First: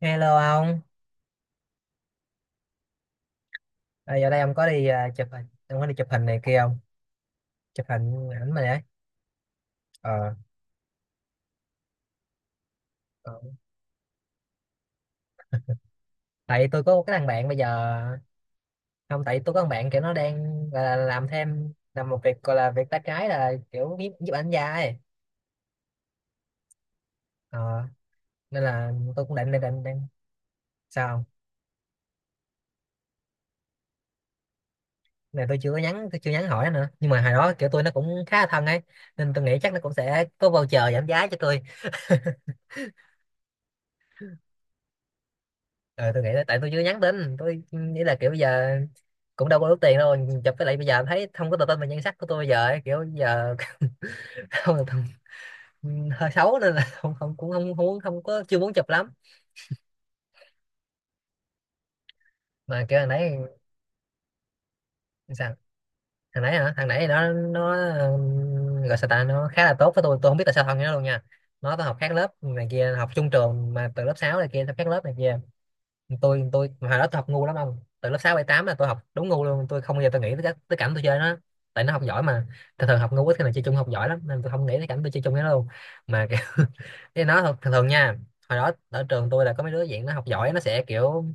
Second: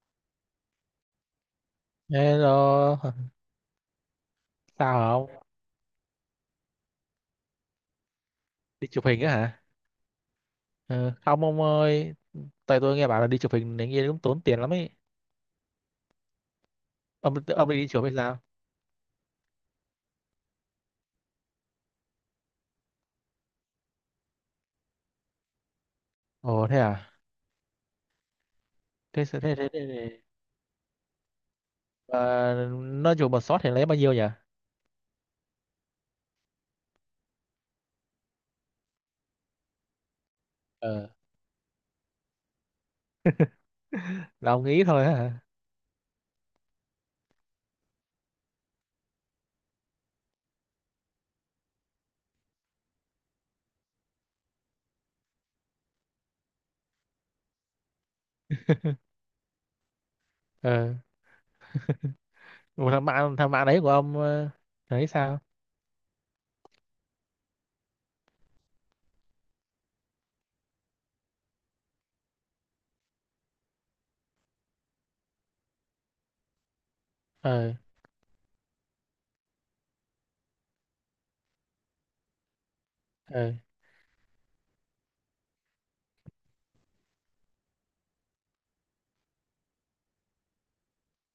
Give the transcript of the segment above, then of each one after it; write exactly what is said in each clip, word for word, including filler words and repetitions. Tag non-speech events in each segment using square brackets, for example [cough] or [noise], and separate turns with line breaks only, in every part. Hello ông,
Hello,
à, giờ đây ông có đi à,
sao
chụp
không?
hình, ông có đi chụp hình này kia không? Chụp hình ảnh mà đấy.
Đi chụp hình á hả?
Ờ.
Ờ, không ông ơi, tại tôi nghe bảo là
Ờ.
đi chụp hình này kia cũng tốn tiền lắm ấy.
Tại tôi có một cái thằng
Ông
bạn bây
ông đi
giờ,
chụp hay sao?
không tại tôi có thằng bạn kiểu nó đang gọi là làm thêm làm một việc gọi là việc tay trái là kiểu giúp giúp ảnh gia ấy.
Ồ thế à?
Ờ. Nên là tôi
Thế
cũng
thế
định
thế
định
thế,
định,
thế.
định.
thế.
Sao không?
Ờ, nó chụp một shot thì lấy bao nhiêu nhỉ?
Cái này tôi chưa có nhắn, tôi chưa nhắn hỏi nó nữa. Nhưng mà hồi đó kiểu tôi nó cũng khá là thân ấy, nên tôi nghĩ chắc nó cũng sẽ có voucher giảm
Ờ,
giá cho tôi. [laughs]
là ông nghĩ thôi á hả?
Ờ, tôi nghĩ là tại tôi chưa nhắn tin, tôi nghĩ là kiểu bây giờ cũng đâu có đủ tiền đâu chụp, với lại bây giờ thấy không có tự tin về nhan sắc của tôi bây giờ ấy, kiểu bây giờ [laughs] không là hơi xấu nên là không, không cũng không muốn, không có chưa muốn chụp lắm
Ờ,
mà
một
kiểu
thằng
thằng nãy.
bạn thằng bạn đấy của ông, ờ, thấy sao?
Sao thằng nãy hả? Thằng nãy nó nó ừm, gọi sao ta, nó khá là tốt với tôi tôi không biết tại sao thân với nó luôn nha. Nó tôi học khác lớp này kia, học chung trường mà từ lớp sáu này kia học khác lớp này kia. Tôi tôi hồi đó tôi học ngu lắm
Ờ,
ông, từ lớp sáu bảy tám là tôi học đúng ngu luôn. Tôi không bao giờ tôi nghĩ tới, cái- tới cảnh tôi chơi nó. Tại nó học giỏi mà, thường thường học ngu ít khi
ờ,
nào chơi chung, học giỏi lắm nên tôi không nghĩ tới cảnh tôi chơi chung với nó luôn. Mà cái [laughs] cái nó thường, thường thường nha. Hồi đó ở trường tôi là có mấy đứa dạng nó học giỏi nó sẽ kiểu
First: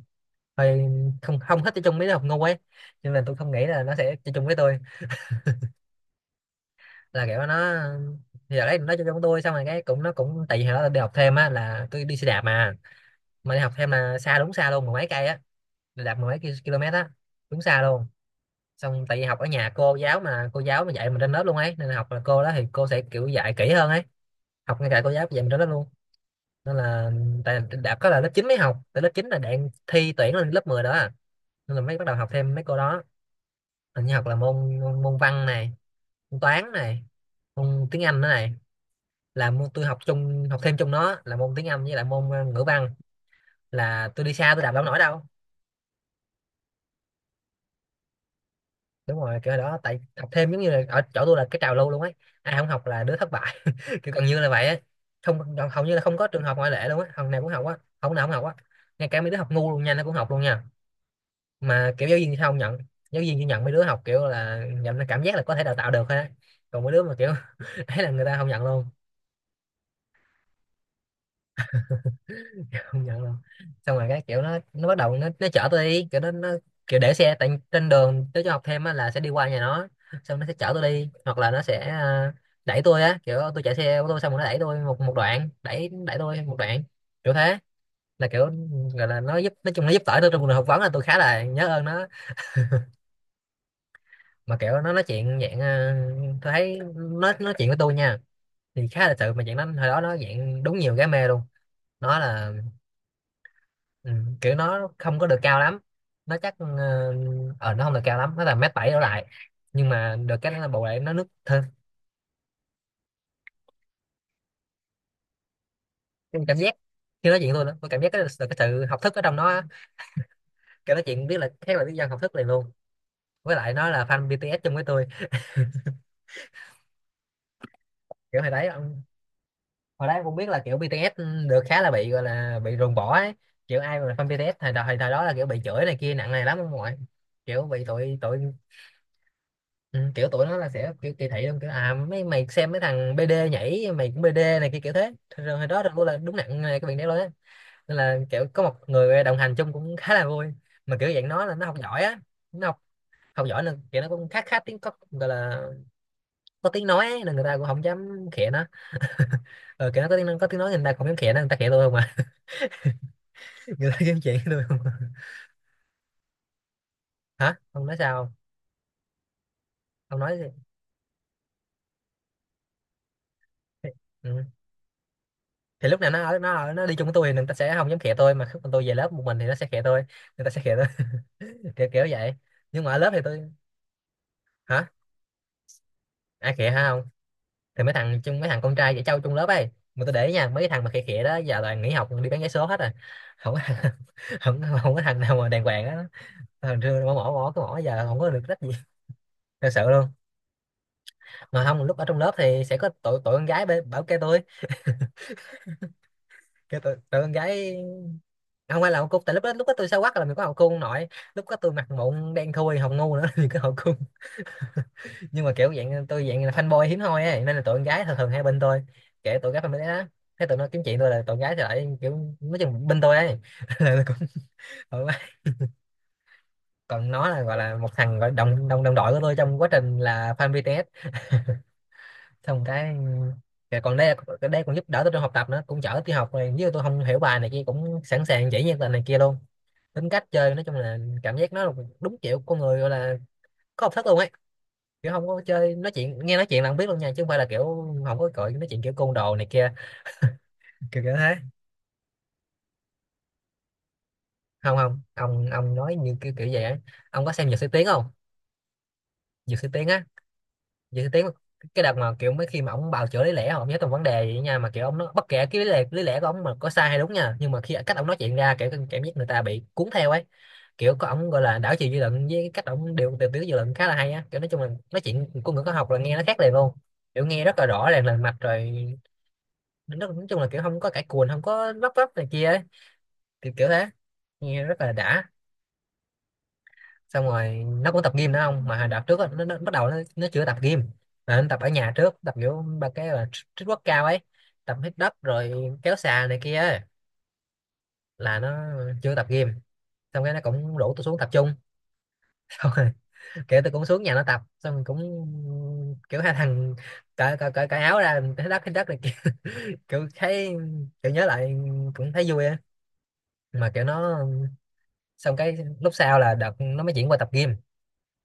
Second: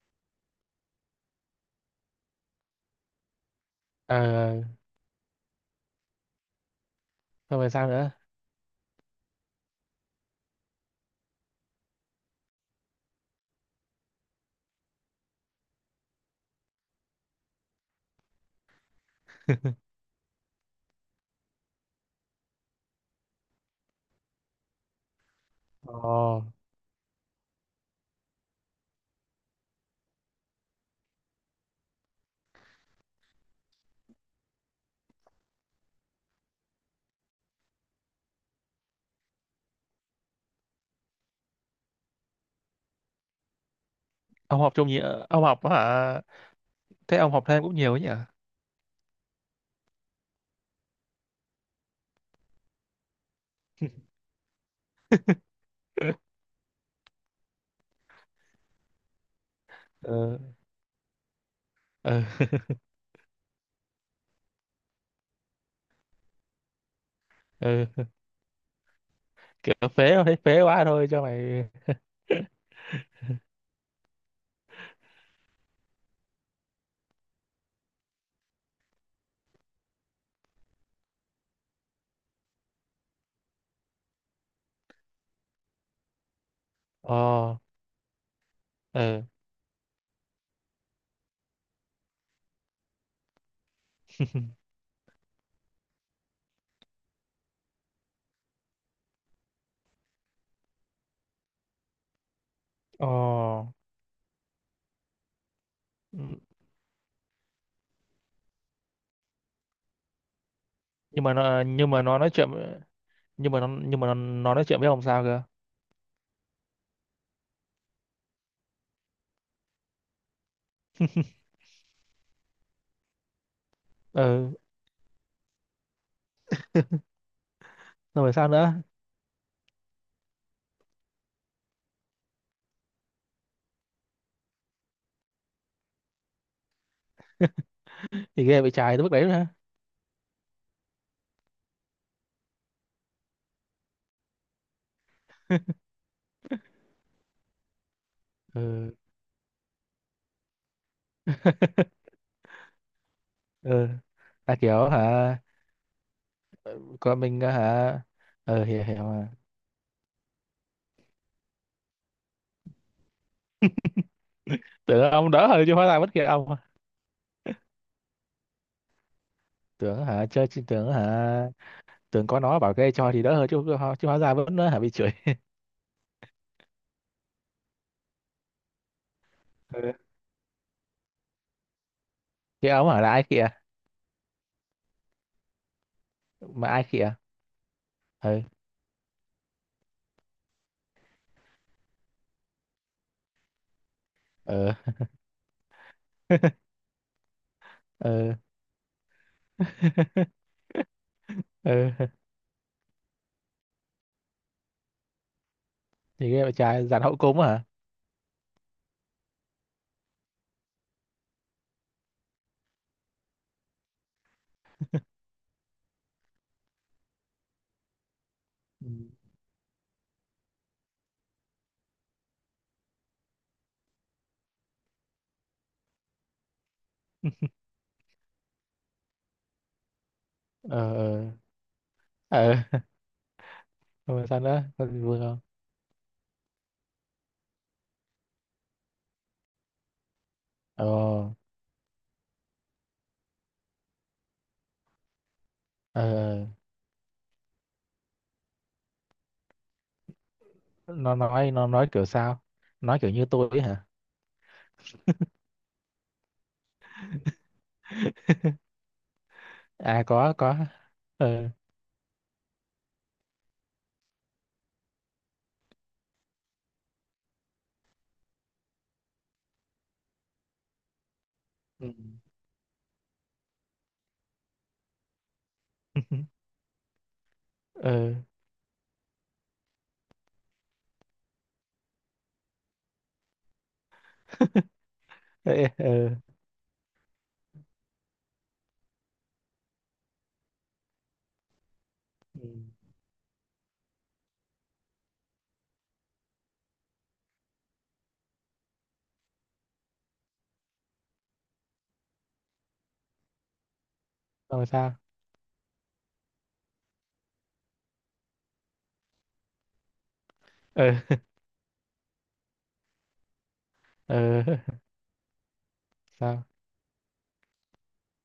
hơi không không thích chơi chung với đứa học ngu ấy, nhưng mà tôi không nghĩ là nó sẽ chơi chung với
ờ,
tôi, là kiểu nó.
không phải sao nữa.
Giờ đấy nó chơi chung với tôi, xong rồi cái cũng nó cũng tại vì hồi đó tôi đi học thêm á là tôi đi xe đạp mà. Mà đi học thêm là xa, đúng xa luôn, mười mấy cây á, đạp mười mấy ki- km á, đúng xa luôn. Xong tại vì học ở nhà cô
[laughs]
giáo mà cô giáo mà dạy mình trên lớp luôn ấy, nên là học là cô đó thì cô sẽ kiểu dạy kỹ hơn ấy. Học ngay cả cô giáo dạy mình trên lớp luôn,
Ồ,
nên là tại đã có là lớp chín mới học, tại lớp chín là đang thi tuyển lên lớp mười đó à. Nên là mới bắt đầu học thêm mấy cô đó. Hình như học là môn môn, môn văn này, môn toán này, môn tiếng Anh nữa này. Là môn tôi học chung, học thêm chung nó là môn tiếng Anh với lại môn ờ, ngữ văn. Là tôi đi xa
ông
tôi đạp
học
đâu
chung
nổi
gì?
đâu.
Ông học hả? Thế ông học thêm cũng nhiều ấy nhỉ?
Đúng rồi, kiểu đó tại học thêm giống như là ở chỗ tôi là cái trào lưu luôn ấy. Ai không học là đứa thất bại, kiểu gần như là vậy á. Không, hầu như là không có
[laughs]
trường hợp ngoại lệ luôn á, học nào cũng học á, học nào cũng học á. Ngay cả mấy đứa học ngu luôn nha nó cũng học
Ờ,
luôn nha. Mà kiểu giáo
ờ.
viên thì không nhận, giáo viên chỉ nhận mấy đứa học kiểu là nhận là cảm giác là có thể đào tạo được thôi á. Còn mấy đứa mà kiểu [laughs] ấy
[laughs]
là người ta không nhận luôn.
Kiểu phế thôi, thấy phế quá thôi cho mày.
[laughs] Không nhận luôn. Xong rồi cái kiểu nó nó bắt đầu nó nó chở tôi đi kiểu nó, nó kiểu để xe tại trên đường tới cho học thêm á là sẽ đi qua nhà nó. Xong nó sẽ chở tôi đi, hoặc là nó sẽ à, đẩy tôi á, kiểu tôi chạy xe ô tô xong rồi nó đẩy tôi một một đoạn, đẩy đẩy tôi một đoạn, kiểu
Ờ.
thế. Là kiểu gọi là
Ừ.
nó giúp, nói chung nó giúp đỡ tôi trong cuộc phỏng vấn là tôi khá là nhớ ơn nó. Mà kiểu nó nói chuyện dạng ờ, tôi thấy nó nói chuyện với tôi nha thì khá là sự mà chuyện nó. Hồi đó nó dạng đúng nhiều gái mê luôn, nó là
Ồ.
ừ, kiểu nó không có được cao lắm.
Ừ.
Nó chắc ờ ờ, nó không được cao lắm, nó là mét bảy đổ lại, nhưng mà được cái nó là bù lại nó
nhưng
nước
mà
thơm.
nó nhưng mà nó nói chuyện nhưng mà nó nhưng mà nó, nó nói chuyện với ông sao cơ?
Cái cảm giác khi nói chuyện với tôi đó, tôi cảm giác cái, được cái sự học thức ở trong nó á. Kiểu nói chuyện biết là khác, là biết dân học thức liền luôn. Với lại nó là fan
Ừ,
bê tê ét chung với tôi.
xong rồi phải
Kiểu
sao
hồi đấy
nữa?
hồi đấy em cũng biết là kiểu bi ti ét được khá là bị gọi là bị ruồng bỏ ấy. Kiểu ai mà là fan bê tê ét thời thời thời đó là kiểu bị chửi này kia nặng này lắm ông ngoại. Kiểu bị tụi tụi.
Thì ghê bị chài tới mức đấy nữa hả?
Ừ, kiểu tụi nó là sẽ kiểu kỳ thị luôn, kiểu à mấy mày xem mấy thằng bê đê nhảy mày cũng bê đê này kia, kiểu thế. Rồi hồi đó là là đúng nặng này, cái việc đấy luôn á. Nên là kiểu có một
Ừ.
người đồng hành chung cũng khá là vui. Mà kiểu dạng nó là nó học
[laughs]
giỏi á, nó học, học giỏi nên
Ừ.
kiểu nó cũng khá,
Là
khá tiếng,
kiểu
có gọi
hả?
là có tiếng nói
Con
ấy, nên
mình
người ta cũng không
hả?
dám khịa
Ừ,
nó.
hiểu hiểu mà.
Ờ, kiểu nó có tiếng, có tiếng nói, người ta không dám khịa nó, người ta khịa tôi không à. Người ta kiếm chuyện với tôi.
Tưởng
[laughs]
ông đỡ hơn chứ, hóa ra bất kỳ ông.
Hả? Ông nói sao không?
Tưởng
Ông
hả?
nói
Chơi
gì?
chứ, tưởng hả? Tưởng có nó bảo ghê cho thì đỡ hơn chứ. Chứ hóa ra
Ừ.
vẫn hả bị chửi.
Thì lúc nào nó ở, nó ở nó đi chung với tôi thì người ta sẽ không dám khịa tôi, mà khi mà tôi về lớp một mình thì nó sẽ khịa
Ừ.
tôi, người ta sẽ khịa tôi. [laughs] Kiểu kiểu vậy.
Cái
Nhưng
ông
mà ở
hả
lớp
là
thì
ai kìa?
tôi hả? Ai
Mà
khịa
ai
hả? Không,
kìa?
thì mấy thằng chung,
Ừ.
mấy thằng con trai dễ trâu chung lớp ấy. Mà tôi để ý nha, mấy cái thằng mà khịa khịa đó giờ toàn nghỉ học đi bán vé số hết rồi. [laughs] Không có thằng- [laughs] không,
Ừ.
không có thằng nào mà đàng hoàng á.
[laughs]
Thằng xưa mỏ mỏ mỏ cái mỏ giờ không có
Ừ.
được trách gì, thật sự luôn.
[laughs]
Mà không,
Ừ.
lúc ở trong lớp thì sẽ có tụi tụi con gái bê- bảo kêu tôi.
Thì cái bạn
Kêu
trai
tụi,
dàn hậu
tụi con
cung hả?
gái, không phải là hậu cung tại lúc đó, lúc đó tôi xấu quắc là mình có hậu cung nội. Lúc đó tôi mặt mụn đen thui hồng ngu nữa [laughs] thì có hậu cung. [laughs] Nhưng mà kiểu dạng tôi dạng là fanboy hiếm hoi ấy nên là tụi con gái thường thường hay bên tôi.
Ừ.
Kể tụi gái fan đấy đó, thế tụi nó kiếm chuyện tôi là tụi gái thì lại kiểu nói chung bên tôi ấy. [laughs] Là tôi cũng thoải mái. Còn nó là gọi là một thằng gọi đồng đồng đồng đội của tôi trong quá trình là fan
Ờ.
bê tê ét.
Ờ.
Xong
Ờ.
cái cái còn
[laughs]
đây,
Rồi sao
đây
nữa,
còn giúp
có gì
đỡ tôi
vui
trong học
không?
tập nữa, cũng chở tôi học này, nếu tôi không hiểu bài này kia cũng sẵn sàng chỉ như là này kia luôn. Tính cách chơi nói chung
Ờ.
là cảm giác nó là đúng kiểu con người gọi là có học thức luôn ấy. Kiểu không có chơi nói
Ờ.
chuyện, nghe nói chuyện là không biết luôn nha, chứ không phải là kiểu không có cội nói chuyện kiểu côn đồ này kia, kiểu kiểu
nó
thế.
nói nó nói kiểu sao? Nói kiểu như tôi ấy hả?
Không không, ông ông nói như kiểu kiểu vậy á. Ông có xem Dược Sĩ Tiến không? Dược Sĩ Tiến
À,
á.
có có.
Vậy thì tiếng
Ờ.
cái đợt mà kiểu mấy khi mà ông bào chữa lý lẽ ông nhớ từng vấn đề vậy nha, mà kiểu ông nó bất kể cái lý lẽ, lý lẽ của ông mà có sai hay đúng nha, nhưng mà khi cách ông nói chuyện ra kiểu cảm giác người ta bị cuốn theo ấy. Kiểu có ông gọi là đảo chiều
Ừ.
dư luận với cái cách ông điều điều tiết dư luận khá là hay á, kiểu nói chung là nói chuyện của người có học là nghe nó khác
[laughs]
liền luôn. Kiểu nghe rất là rõ ràng
Ờ.
lần mạch rồi. Nó nói chung là kiểu không có cãi cùn, không có vấp vấp này kia ấy, kiểu kiểu thế. Nghe
[laughs]
rất là đã.
Ê, ờ.
Xong rồi nó cũng tập gym nữa không, mà hồi đợt trước á, nó, nó bắt đầu nó, nó chưa tập gym mà nó tập ở nhà trước Tập
Ừ.
kiểu ba cái là tr- trích quất cao ấy, tập hít đất rồi kéo xà này kia ấy. Là nó chưa tập gym, xong cái nó cũng rủ tôi xuống tập chung. [laughs] Xong rồi kiểu tôi cũng xuống nhà nó tập
Xong rồi
xong rồi
sao?
cũng kiểu hai thằng cởi cởi cởi, cởi áo ra, hít đất hít đất này kia. [laughs] Kiểu thấy,
Ờ. [laughs]
kiểu nhớ lại cũng thấy vui á. Mà kiểu nó,
Ờ.
xong cái lúc sau là
Sao?
đợt nó mới chuyển qua tập gym.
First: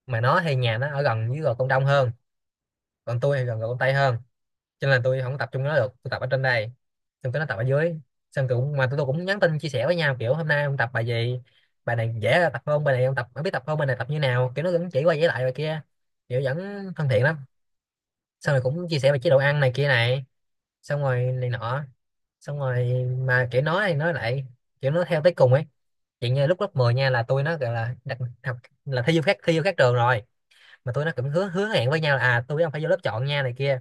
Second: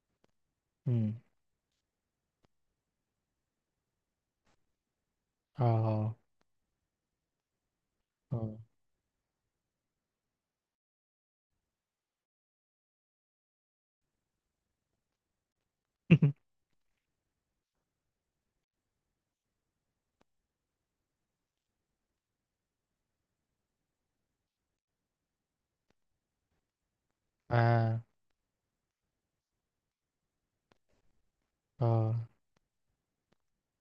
Mà nó thì nhà nó
Ừ.
ở gần với Gò Công Đông hơn, còn tôi thì gần gần Con Tay hơn, cho nên là tôi không tập trung
Ờ.
với nó được, tôi tập ở trên đây, xong cái nó tập ở dưới.
Ờ.
Xong tôi cũng, mà tụi tôi cũng nhắn tin chia sẻ với nhau kiểu hôm nay ông tập bài gì, bài này dễ tập không, bài này ông tập không, biết tập không, bài này tập như nào. Kiểu nó vẫn chỉ qua chỉ lại bài kia, kiểu
[laughs]
vẫn thân thiện lắm. Xong rồi cũng chia sẻ về chế độ ăn này kia này, xong rồi này nọ, xong rồi mà kiểu nói thì nói lại, kiểu nó theo tới cùng ấy. Chuyện như lúc lớp mười nha, là tôi nó gọi là
À.
đặt học, là thi vô khác, thi vô khác trường rồi, mà tụi nó cũng hứa hứa hẹn với
Ờ.
nhau là à, tôi với ông phải vô lớp chọn nha này kia,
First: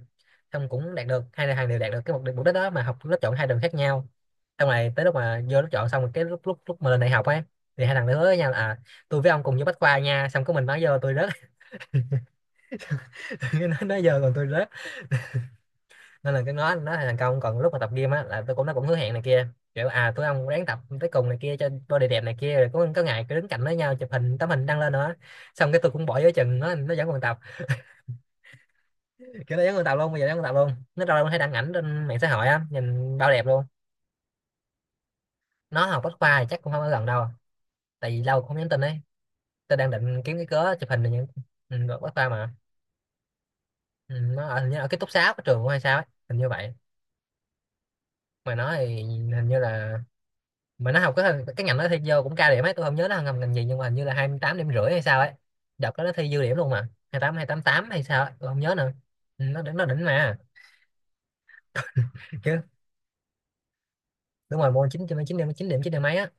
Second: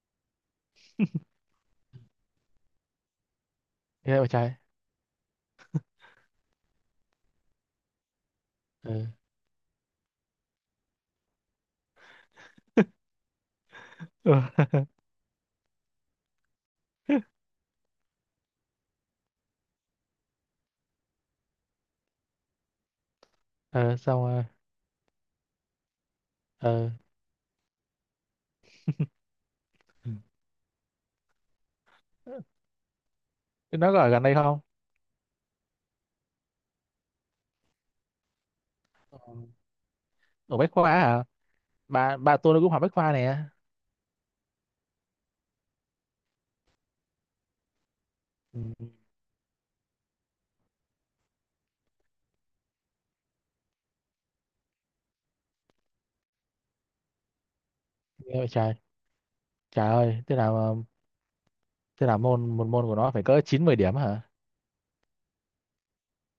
xong cũng đạt được, hai thằng đều đạt được cái mục đích mục đích đó mà học lớp chọn hai đường khác nhau.
Thế bạn trai.
Xong rồi tới lúc mà vô lớp chọn xong rồi, cái lúc lúc lúc mà lên đại học ấy, thì hai thằng nó hứa với nhau là à,
Ờ.
tôi với ông cùng vô Bách Khoa nha, xong có mình nói vô, tôi rớt. [laughs] Nó nói vô còn
[laughs]
tôi
Ờ.
rớt, nên là cái nó nó thành công. Còn lúc mà tập gym á, là tôi cũng, nó cũng hứa hẹn này kia, kiểu à tôi ông ráng tập tới cùng này kia cho body đẹp này kia, rồi có có ngày cứ đứng cạnh với nhau
Ờ,
chụp
xong
hình,
rồi.
tấm hình đăng lên nữa. Xong cái tôi cũng bỏ giữa chừng, nó
Ờ.
nó vẫn còn tập. Kiểu nó giống con tàu
Ừ.
luôn, bây giờ giống con tàu luôn, nó đâu đâu thấy đăng ảnh trên mạng xã hội á, nhìn bao đẹp luôn.
Nó có ở gần đây không?
Nó học Bách Khoa thì chắc cũng không ở gần đâu, tại vì lâu không nhắn tin ấy.
Ờ,
Tôi đang định kiếm cái
ở Bách
cớ chụp
Khoa
hình này
à?
những, ừ, được Bách
bà
Khoa
bà
mà.
tôi nó cũng học Bách Khoa nè.
Ừ, nó ở, hình như ở ký túc xá của trường hay sao ấy, hình như vậy. Mà nó thì
Ừ.
hình như là, mà nó học cái cái ngành nó thi vô cũng cao điểm ấy, tôi không nhớ nó học ngành gì, nhưng mà hình như là hai mươi tám điểm rưỡi hay sao ấy. Đợt đó nó thi dư điểm luôn, mà hai hai tám, hai tám tám hay sao ấy,
Nghe vậy
tôi không
trời.
nhớ nữa. Ừ, nó đỉnh, nó
Trời
đỉnh
ơi, thế
mà.
nào mà- thế nào môn
Chứ
một môn của nó phải cỡ chín mười điểm hả?
đúng rồi, môn chín, chín điểm, chín điểm, chín điểm mấy á.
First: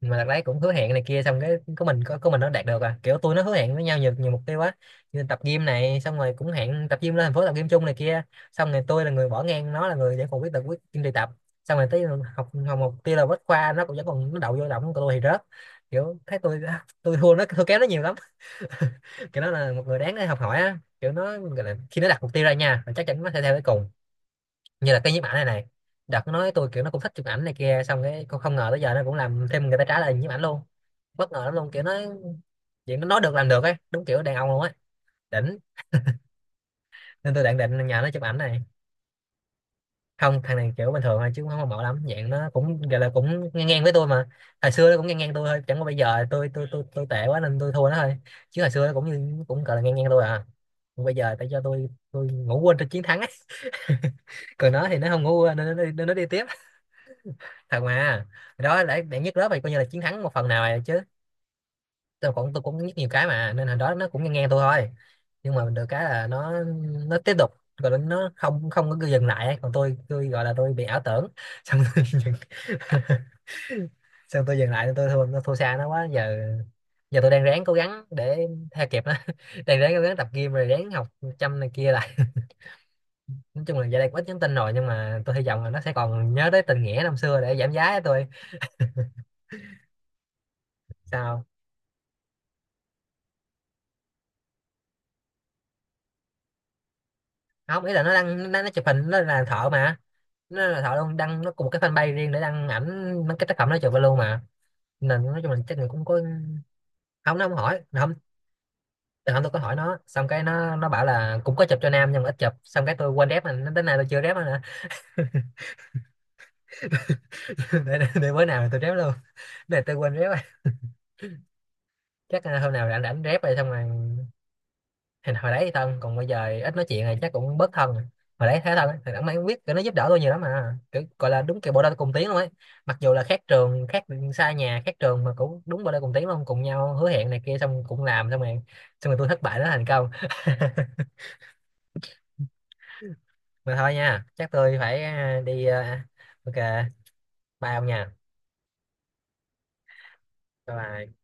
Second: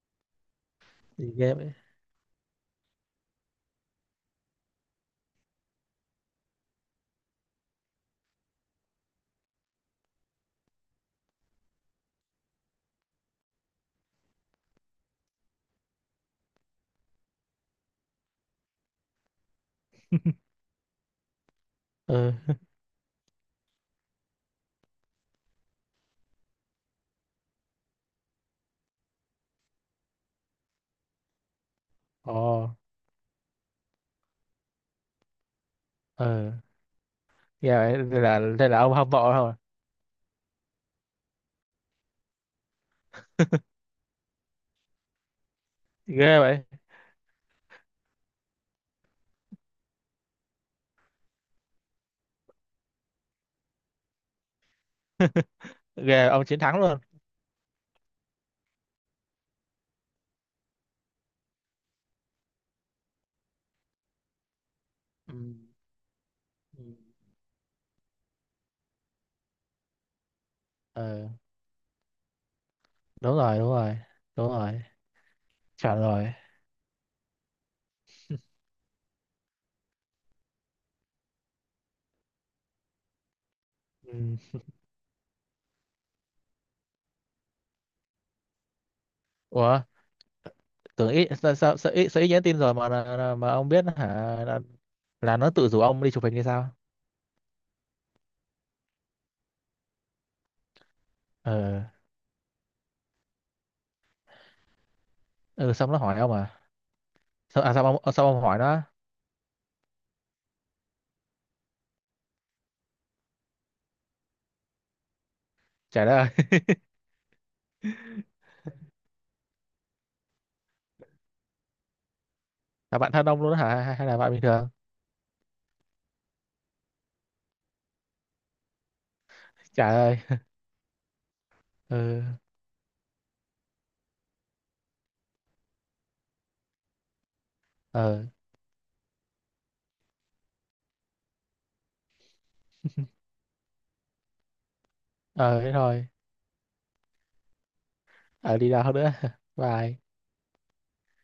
Mà đợt đấy cũng hứa hẹn này kia,
Thì
xong cái
ghê vậy.
của mình có, của mình nó đạt được à, kiểu tôi nó hứa hẹn với nhau nhiều, nhiều mục tiêu quá, như tập gym này, xong rồi cũng hẹn tập gym, lên thành phố tập gym chung này kia. Xong rồi tôi là người bỏ ngang, nó là người vẫn còn quyết tập, quyết kiên trì tập. Xong rồi tới học, học mục tiêu là Bách Khoa, nó cũng vẫn còn, nó đậu vô động, của tôi thì rớt. Kiểu thấy tôi [laughs] tôi thua nó, thua kém nó nhiều lắm. [laughs] Kiểu nó là một người đáng để học hỏi á. Kiểu nó gọi là khi nó đặt mục
Ừ.
tiêu ra
[laughs]
nha, là chắc chắn nó sẽ theo tới cùng. Như là cái nhiếp ảnh này này, đợt nó nói tôi kiểu nó cũng thích chụp ảnh này kia, xong cái không, không ngờ tới giờ nó cũng làm thêm, người ta trả lời nhiếp ảnh luôn. Bất ngờ lắm luôn, kiểu nó
Ồ.
chuyện nó nói được làm được ấy, đúng kiểu đàn ông luôn á, đỉnh.
Ừ.
Nên tôi định
Ghê
định nhờ
vậy,
nó
thế
chụp ảnh
là
này.
thế là ông hâm mộ không?
Không, thằng này kiểu bình thường thôi chứ cũng không hâm mộ lắm, dạng nó cũng gọi là cũng ngang ngang với tôi mà. Hồi xưa nó cũng ngang ngang tôi thôi, chẳng qua bây giờ
Ghê
tôi
vậy.
tôi tôi tôi tệ quá nên tôi thua nó thôi. Chứ hồi xưa nó cũng như cũng gọi là ngang ngang tôi à. Còn bây giờ tại cho tôi tôi ngủ quên trên chiến thắng ấy. [laughs] Còn nó thì nó không ngủ quên, nên nó, đi- nên nó đi
Ghê,
tiếp.
ông chiến thắng luôn.
Thật mà. Hồi đó để để nhất lớp thì coi như là chiến thắng một phần nào rồi chứ. Tôi cũng, tôi cũng nhất nhiều cái mà, nên hồi đó nó cũng nghe nghe tôi thôi.
Ừ.
Nhưng mà được cái là nó
Ừ.
nó tiếp tục, rồi nó nó không không có dừng lại ấy. Còn tôi tôi gọi là tôi bị ảo tưởng
Ừ.
[laughs] xong tôi dừng. [laughs]
Đúng rồi, đúng rồi.
Xong
Đúng
tôi dừng
rồi.
lại, tôi thua nó, thua xa nó
Chuẩn
quá
rồi.
giờ. Giờ tôi đang ráng cố gắng để theo kịp nó. [laughs] Đang ráng cố gắng tập gym rồi ráng học chăm này kia lại. [laughs] Nói chung là giờ đây cũng ít
Ừ.
nhắn tin rồi, nhưng mà tôi hy vọng là nó sẽ còn nhớ tới tình nghĩa năm xưa để giảm giá cho tôi.
Ủa, tưởng ít,
Sao
sao sao sao ít, sao ít nhắn tin rồi mà mà, mà ông biết hả? Là, là nó tự rủ ông đi chụp hình hay sao?
không, ý là nó đăng, nó, nó chụp hình, nó là thợ mà. Nó là thợ luôn, đăng nó cùng một
Ừ.
cái fanpage riêng để đăng ảnh mấy cái tác phẩm nó chụp vào luôn mà. Nên nói chung là
Ừ.
chắc mình
Xong nó
cũng
hỏi
có.
ông à?
Không, nó không
sao, à,
hỏi,
sao ông ờ,
không.
sao ông hỏi nó?
Từ hôm tôi có hỏi nó, xong cái nó nó bảo là cũng có chụp cho nam nhưng mà ít chụp, xong cái tôi quên rep mà nó, đến nay tôi chưa rep nữa nè.
Trả lời. [laughs]
[laughs] để, để, để bữa nào tôi rep luôn, để tôi quên rep rồi. Chắc là hôm nào
Là
rảnh
bạn
rảnh
thân
rep
ông luôn
rồi
đó
xong
hả,
rồi.
hay, hay là bạn bình thường?
Hồi, hồi đấy thì thân, còn bây giờ ít nói chuyện này chắc cũng bớt thân rồi. Hồi đấy thấy thân á, thì đẳng mày cũng biết cái nó
Trả
giúp đỡ
lời.
tôi nhiều lắm mà, kiểu gọi là đúng kiểu bộ đôi cùng
Ừ.
tiếng luôn ấy. Mặc dù là khác trường khác, xa nhà khác trường, mà cũng đúng bộ đôi cùng tiếng luôn, cùng nhau hứa hẹn này kia xong cũng
Ờ.
làm, xong rồi, xong rồi tôi thất bại nó thành công. [laughs] Mà thôi nha, chắc tôi phải à,
Ờ,
đi
thế
à,
thôi.
ok, bye ông nha,
Ở đi đâu nữa? [laughs] Bye.
bye bye.